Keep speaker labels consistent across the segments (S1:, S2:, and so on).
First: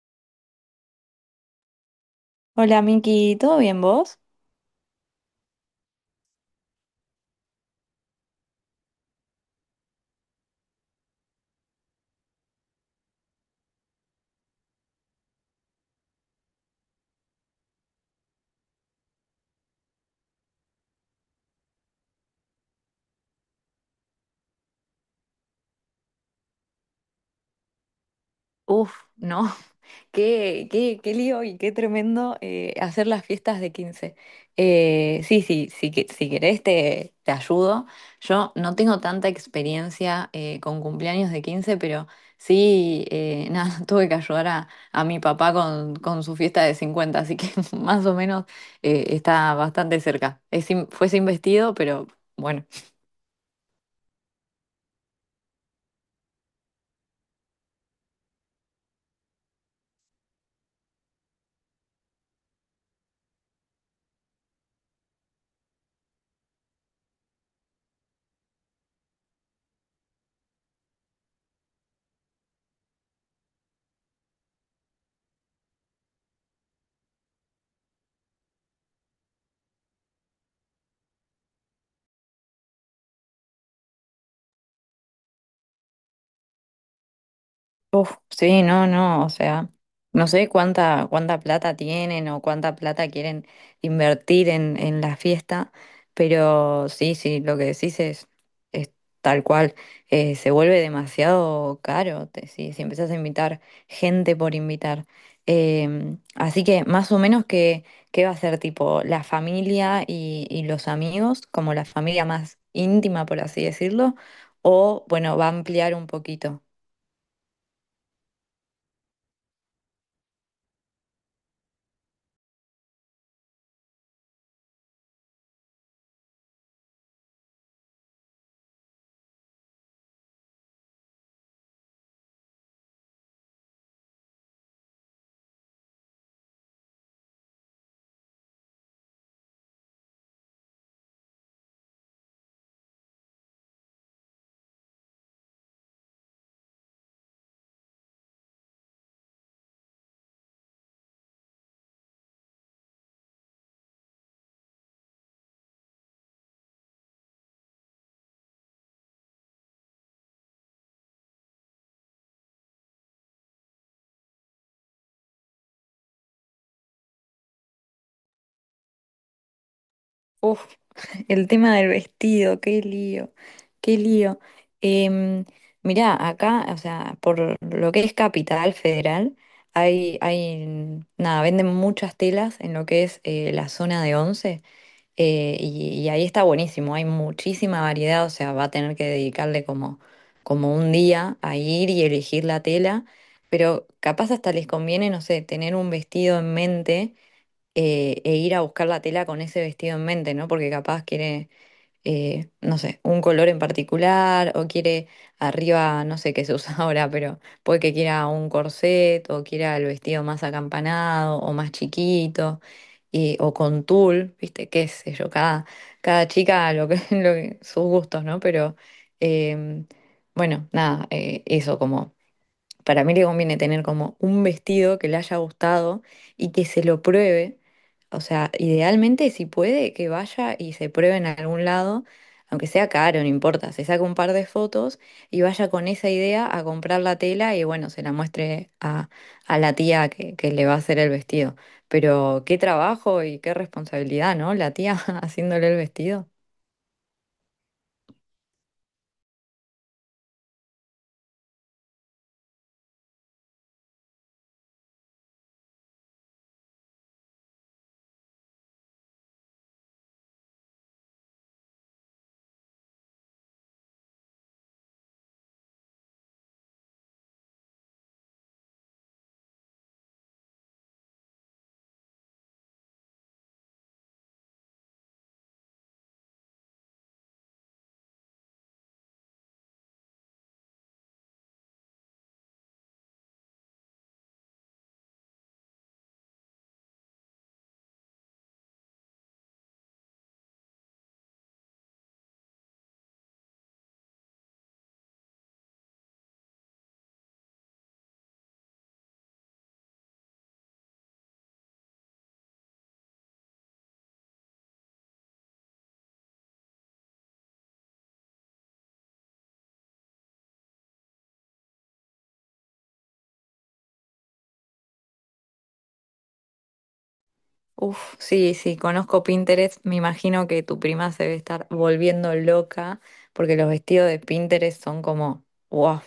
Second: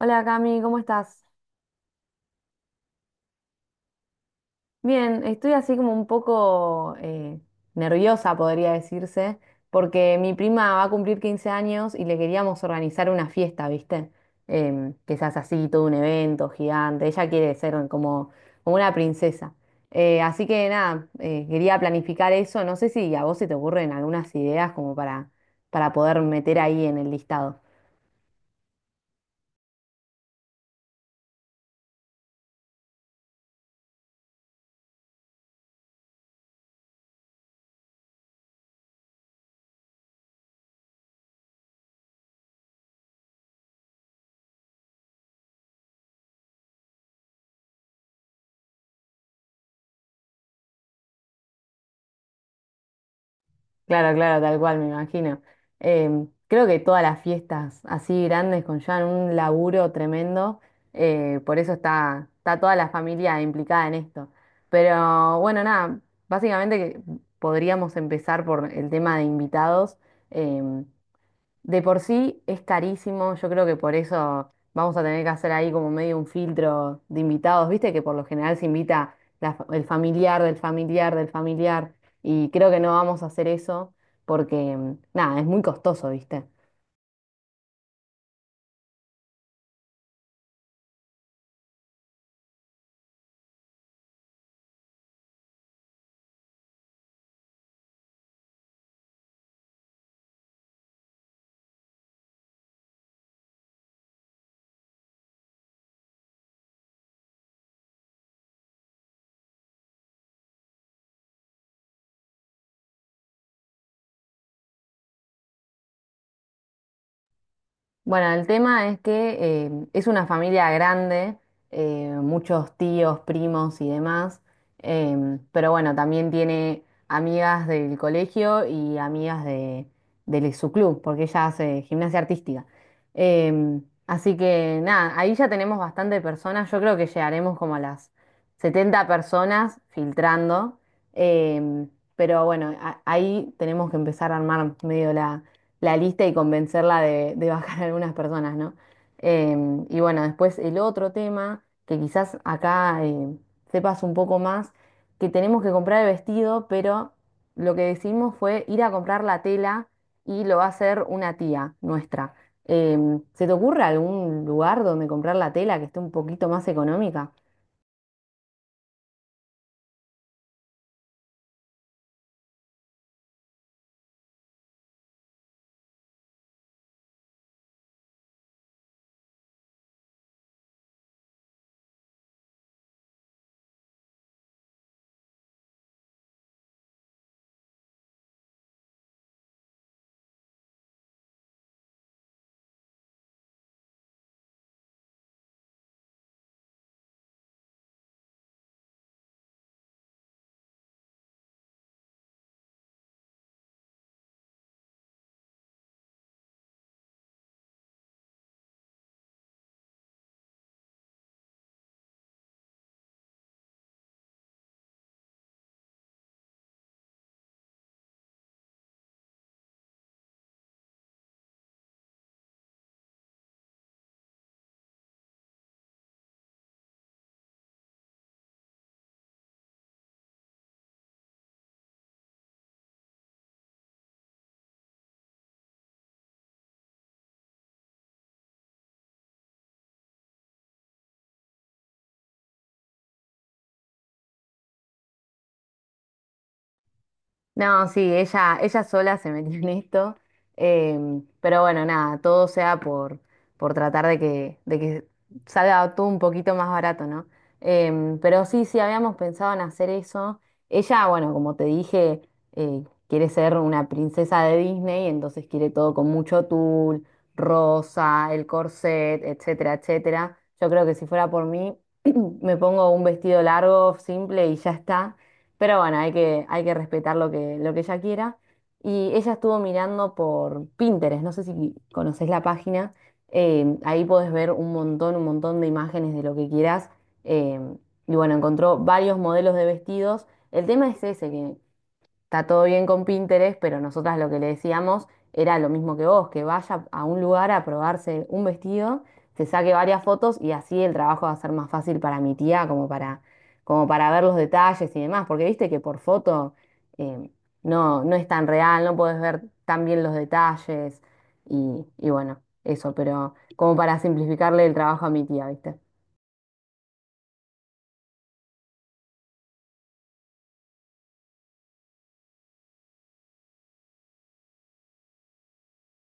S1: Hola Cami, ¿cómo estás?
S2: Hola Miki, ¿todo bien vos?
S1: Bien, estoy así como un poco nerviosa, podría decirse, porque mi prima va a cumplir 15 años y le queríamos organizar una fiesta, ¿viste? Que se hace así, todo un evento gigante. Ella quiere ser como, como una princesa. Así que nada, quería planificar eso. No sé si a vos se te ocurren algunas ideas como para poder meter ahí en el listado.
S2: Uf, no, qué lío y qué tremendo hacer las fiestas de 15. Sí, sí, sí, si querés te ayudo. Yo no tengo tanta experiencia con cumpleaños de 15, pero sí, nada, tuve que ayudar a mi papá con su fiesta de 50, así que más o menos está bastante cerca. Fue sin vestido, pero bueno.
S1: Claro, claro, tal cual, me imagino. Creo que todas las fiestas así grandes conllevan un laburo tremendo, por eso está, está toda la familia implicada en esto. Pero bueno, nada, básicamente que podríamos empezar por el tema de invitados. em, de por sí es carísimo, yo creo que por eso vamos a tener que hacer ahí como medio un filtro de invitados, viste que por lo general se invita la el familiar del familiar del familiar y creo que no vamos a hacer eso porque nada, es muy costoso, viste.
S2: Uf, sí, no, no, o sea, no sé cuánta plata tienen o cuánta plata quieren invertir en la fiesta, pero sí, sí, lo que decís es tal cual, se vuelve demasiado caro si, si empezás a invitar gente por invitar. Así que más o menos que, ¿qué va a ser tipo la familia y los amigos, como la familia más íntima, por así decirlo, o bueno, va a ampliar un poquito.
S1: Bueno, el tema es que es una familia grande, muchos tíos, primos y demás, pero bueno, también tiene amigas del colegio y amigas de su club, porque ella hace gimnasia artística. Así que nada, ahí ya tenemos bastante personas, yo creo que llegaremos como a las 70 personas filtrando, em, pero bueno, ahí tenemos que empezar a armar medio la lista y convencerla de bajar a algunas personas, ¿no? Y bueno, después el otro tema, que quizás acá sepas un poco más, que tenemos que comprar el vestido, pero lo que decidimos fue ir a comprar la tela y lo va a hacer una tía nuestra. ¿Se te ocurre algún lugar donde comprar la tela que esté un poquito más económica?
S2: Uf, el tema del vestido, qué lío, qué lío. Em, Mirá, acá, o sea, por lo que es Capital Federal, hay, nada, venden muchas telas en lo que es la zona de Once, y ahí está buenísimo, hay muchísima variedad, o sea, va a tener que dedicarle como, como un día a ir y elegir la tela, pero capaz hasta les conviene, no sé, tener un vestido en mente e ir a buscar la tela con ese vestido en mente, ¿no? Porque capaz quiere, no sé, un color en particular o quiere arriba, no sé qué se usa ahora, pero puede que quiera un corset o quiera el vestido más acampanado o más chiquito o con tul, ¿viste? Qué sé yo, cada, cada chica sus gustos, ¿no? Pero em, bueno, nada, eso como... Para mí le conviene tener como un vestido que le haya gustado y que se lo pruebe. O sea, idealmente si puede que vaya y se pruebe en algún lado, aunque sea caro, no importa, se saca un par de fotos y vaya con esa idea a comprar la tela y bueno, se la muestre a la tía que le va a hacer el vestido. Pero qué trabajo y qué responsabilidad, ¿no? La tía haciéndole el vestido.
S1: No, sí, ella sola se metió en esto, pero bueno, nada, todo sea por tratar de que salga todo un poquito más barato, ¿no? Pero sí, sí, habíamos pensado en hacer eso. Ella, bueno, como te dije, quiere ser una princesa de Disney, entonces quiere todo con mucho tul, rosa, el corset, etcétera, etcétera. Yo creo que si fuera por mí, me pongo un vestido largo, simple y ya está. Pero bueno, hay que respetar lo que ella quiera. Y ella estuvo mirando por Pinterest, no sé si conoces la página, ahí podés ver un montón de imágenes de lo que quieras. eh, y bueno, encontró varios modelos de vestidos. El tema es ese, que está todo bien con Pinterest, pero nosotras lo que le decíamos era lo mismo que vos, que vaya a un lugar a probarse un vestido, se saque varias fotos y así el trabajo va a ser más fácil para mi tía, como para, como para ver los detalles y demás, porque viste que por foto eh, no, no es tan real, no podés ver tan bien los detalles y bueno, eso, pero como para simplificarle el trabajo a mi tía, ¿viste?
S2: Uf, sí, sí, conozco Pinterest. Me imagino que tu prima se debe estar volviendo loca porque los vestidos de Pinterest son como, wow,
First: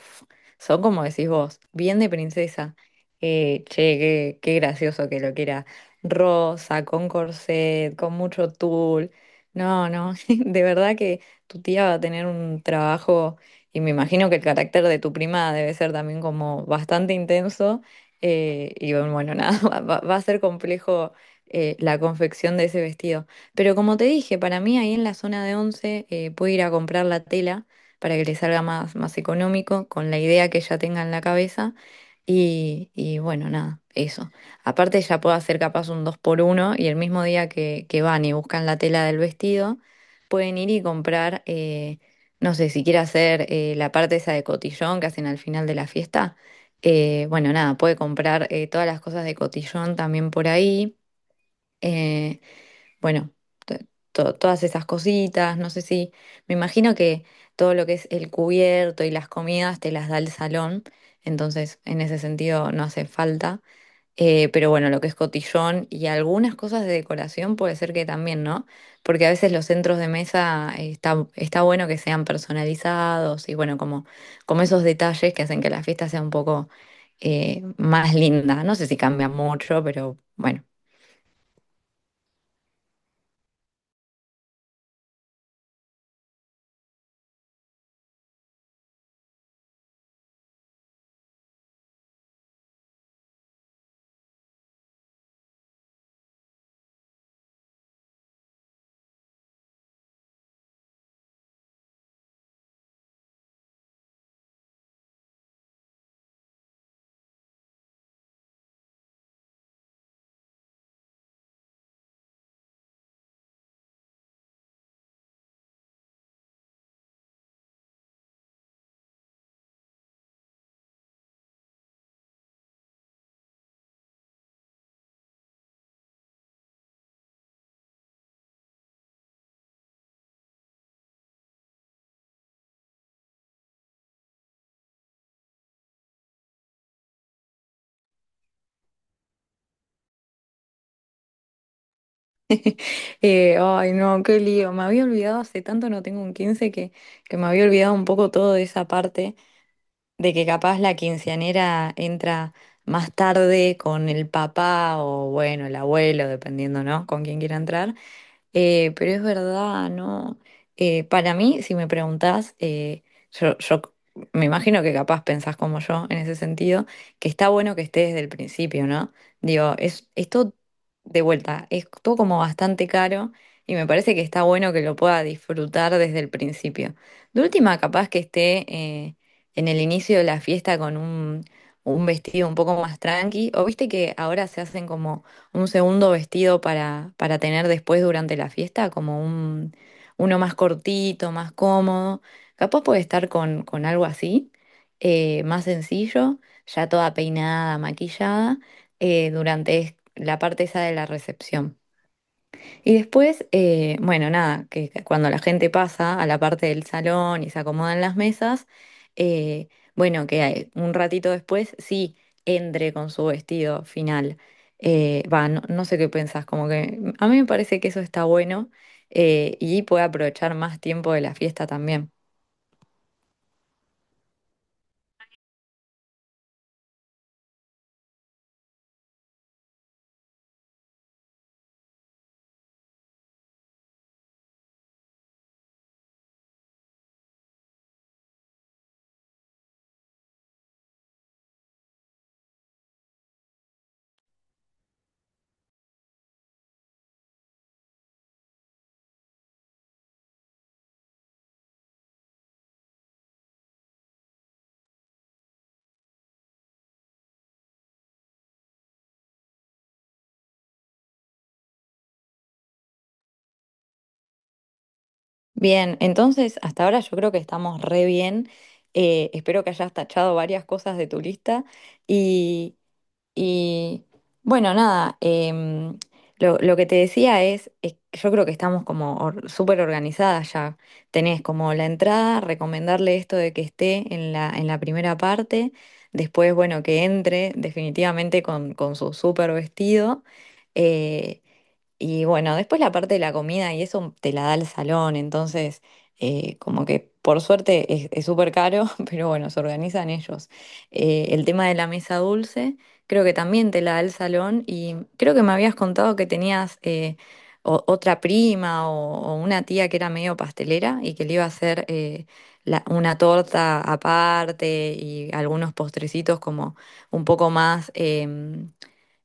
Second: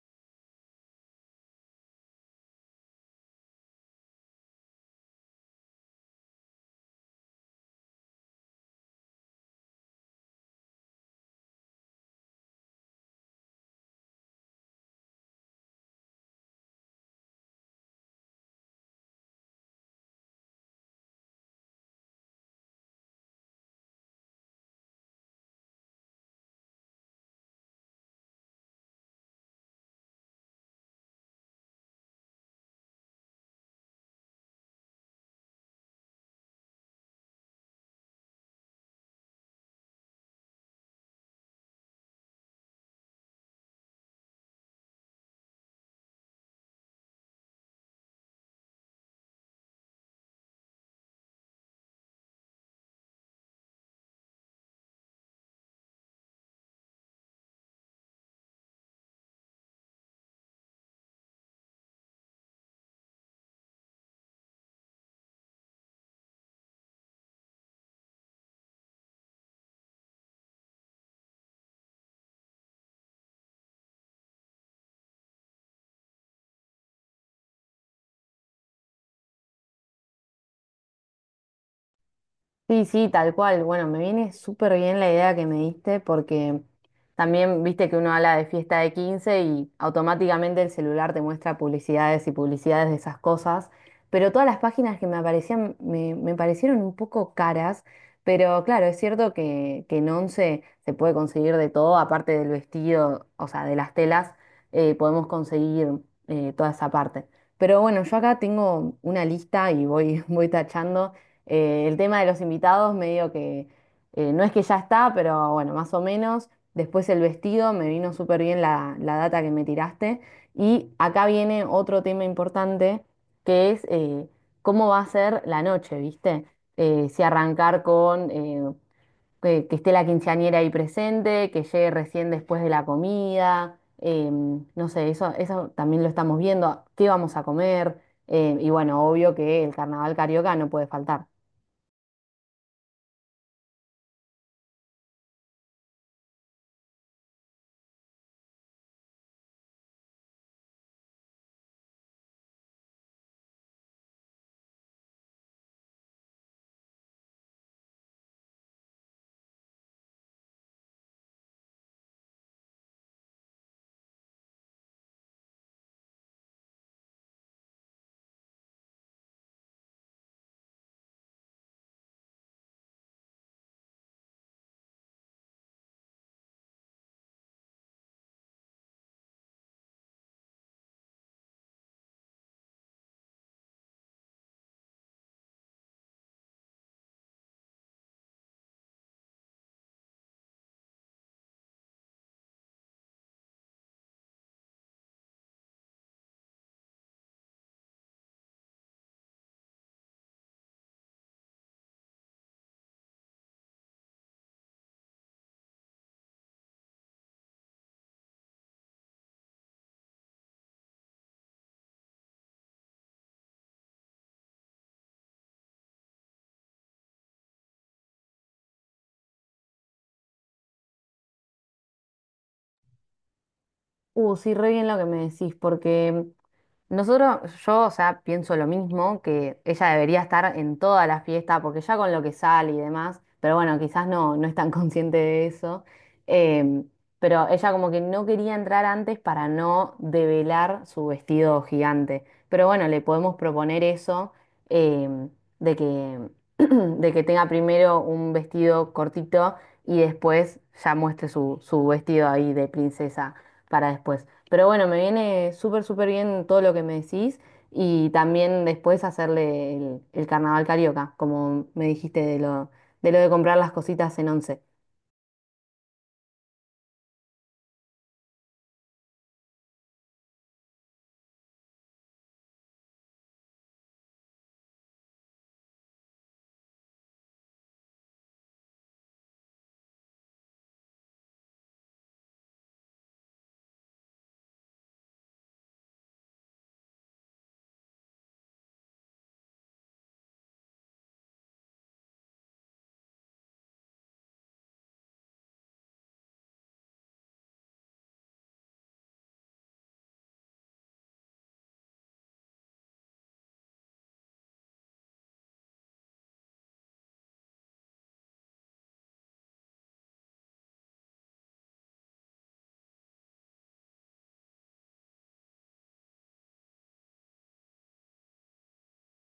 S2: son como decís vos, bien de princesa. Che, qué gracioso que lo quiera. Rosa, con corset, con mucho tul. No, no, de verdad que tu tía va a tener un trabajo y me imagino que el carácter de tu prima debe ser también como bastante intenso. Bueno, nada, va a ser complejo la confección de ese vestido. Pero como te dije, para mí ahí en la zona de Once puedo ir a comprar la tela para que le salga más, más económico, con la idea que ella tenga en la cabeza. Y bueno, nada, eso. Aparte ya puedo hacer capaz un dos por uno y el mismo día que van y buscan la tela del vestido, pueden ir y comprar, no sé, si quiere hacer la parte esa de cotillón que hacen al final de la fiesta. Bueno, nada, puede comprar todas las cosas de cotillón también por ahí. Eh, bueno, to- todas esas cositas, no sé si, me imagino que todo lo que es el cubierto y las comidas te las da el salón, entonces en ese sentido no hace falta. Pero bueno, lo que es cotillón y algunas cosas de decoración puede ser que también, ¿no? Porque a veces los centros de mesa está bueno que sean personalizados y bueno, como, como esos detalles que hacen que la fiesta sea un poco más linda. No sé si cambia mucho, pero bueno.
S1: Sí, sí, tal cual. Bueno, me viene súper bien la idea que me diste porque también viste que uno habla de fiesta de 15 y automáticamente el celular te muestra publicidades y publicidades de esas cosas, pero todas las páginas que me aparecían me, me parecieron un poco caras, pero claro, es cierto que en Once se puede conseguir de todo, aparte del vestido, o sea, de las telas, podemos conseguir toda esa parte. Pero bueno, yo acá tengo una lista y voy, voy tachando. El tema de los invitados, medio que no es que ya está, pero bueno, más o menos. Después el vestido, me vino súper bien la, la data que me tiraste. Y acá viene otro tema importante, que es cómo va a ser la noche, ¿viste? Si arrancar con que esté la quinceañera ahí presente, que llegue recién después de la comida. No sé, eso también lo estamos viendo. ¿Qué vamos a comer? Y bueno, obvio que el carnaval carioca no puede faltar.
S2: Ay, no, qué lío. Me había olvidado, hace tanto no tengo un 15 que me había olvidado un poco todo de esa parte, de que capaz la quinceañera entra más tarde con el papá o bueno, el abuelo, dependiendo, ¿no? Con quién quiera entrar. Pero es verdad, ¿no? Para mí, si me preguntás, yo me imagino que capaz pensás como yo en ese sentido, que está bueno que esté desde el principio, ¿no? Digo, es todo de vuelta, es todo como bastante caro y me parece que está bueno que lo pueda disfrutar desde el principio. De última, capaz que esté en el inicio de la fiesta con un vestido un poco más tranqui, o viste que ahora se hacen como un segundo vestido para tener después durante la fiesta, como uno más cortito, más cómodo. Capaz puede estar con algo así, más sencillo, ya toda peinada, maquillada, durante la parte esa de la recepción. Y después, bueno, nada, que cuando la gente pasa a la parte del salón y se acomodan las mesas, eh, bueno, un ratito después sí entre con su vestido final. No, no sé qué pensás, como que a mí me parece que eso está bueno y puede aprovechar más tiempo de la fiesta también.
S1: Sí, re bien lo que me decís, porque nosotros, yo, o sea, pienso lo mismo, que ella debería estar en toda la fiesta, porque ya con lo que sale y demás, pero bueno, quizás no, no es tan consciente de eso, em, pero ella como que no quería entrar antes para no develar su vestido gigante. Pero bueno, le podemos proponer eso, em, de que, de que tenga primero un vestido cortito y después ya muestre su, su vestido ahí de princesa para después. Pero bueno, me viene súper, súper bien todo lo que me decís y también después hacerle el carnaval carioca, como me dijiste de lo de comprar las cositas en Once.
S2: Bien, entonces hasta ahora yo creo que estamos re bien. Espero que hayas tachado varias cosas de tu lista. Y bueno, nada, lo que te decía es que yo creo que estamos como súper organizadas ya. Tenés como la entrada, recomendarle esto de que esté en en la primera parte, después, bueno, que entre definitivamente con su súper vestido. Eh, bueno, después la parte de la comida y eso te la da el salón, entonces como que por suerte es súper caro, pero bueno, se organizan ellos. El tema de la mesa dulce, creo que también te la da el salón y creo que me habías contado que tenías otra prima o una tía que era medio pastelera y que le iba a hacer una torta aparte y algunos postrecitos como un poco más,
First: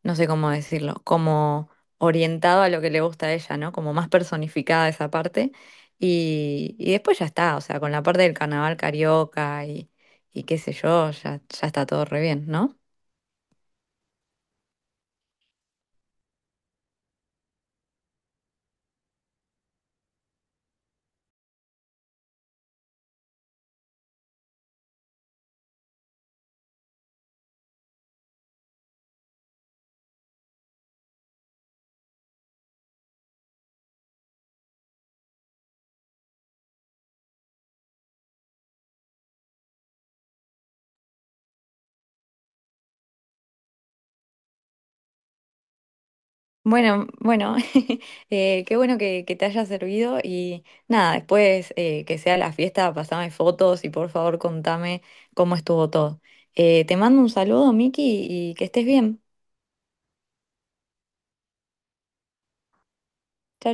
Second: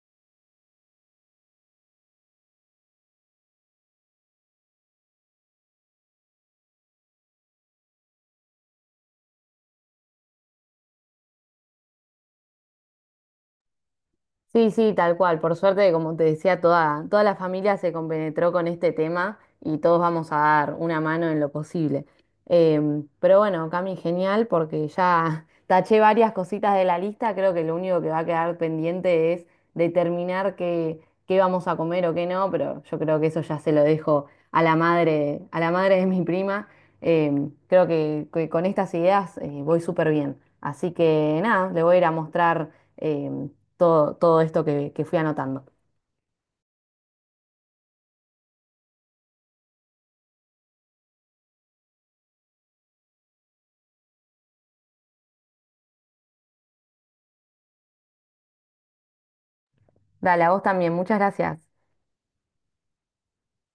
S2: no sé cómo decirlo, como orientado a lo que le gusta a ella, ¿no? Como más personificada esa parte. Y después ya está, o sea, con la parte del carnaval carioca y qué sé yo, ya, ya está todo re bien, ¿no?
S1: Sí, sí, tal cual. Por suerte, como te decía, toda, toda la familia se compenetró con este tema y todos vamos a dar una mano en lo posible. Pero bueno, Cami, genial porque ya taché varias cositas de la lista. Creo que lo único que va a quedar pendiente es determinar qué, qué vamos a comer o qué no, pero yo creo que eso ya se lo dejo a la madre de mi prima. Creo que con estas ideas voy súper bien. Así que nada, le voy a ir a mostrar. em, Todo, todo esto que fui anotando.
S2: Bueno, bueno, qué bueno que te haya servido y nada, después que sea la fiesta, pasame fotos y por favor contame cómo estuvo todo. Te mando un saludo, Miki, y que estés bien.
S1: Dale, a vos también, muchas gracias.
S2: Chao,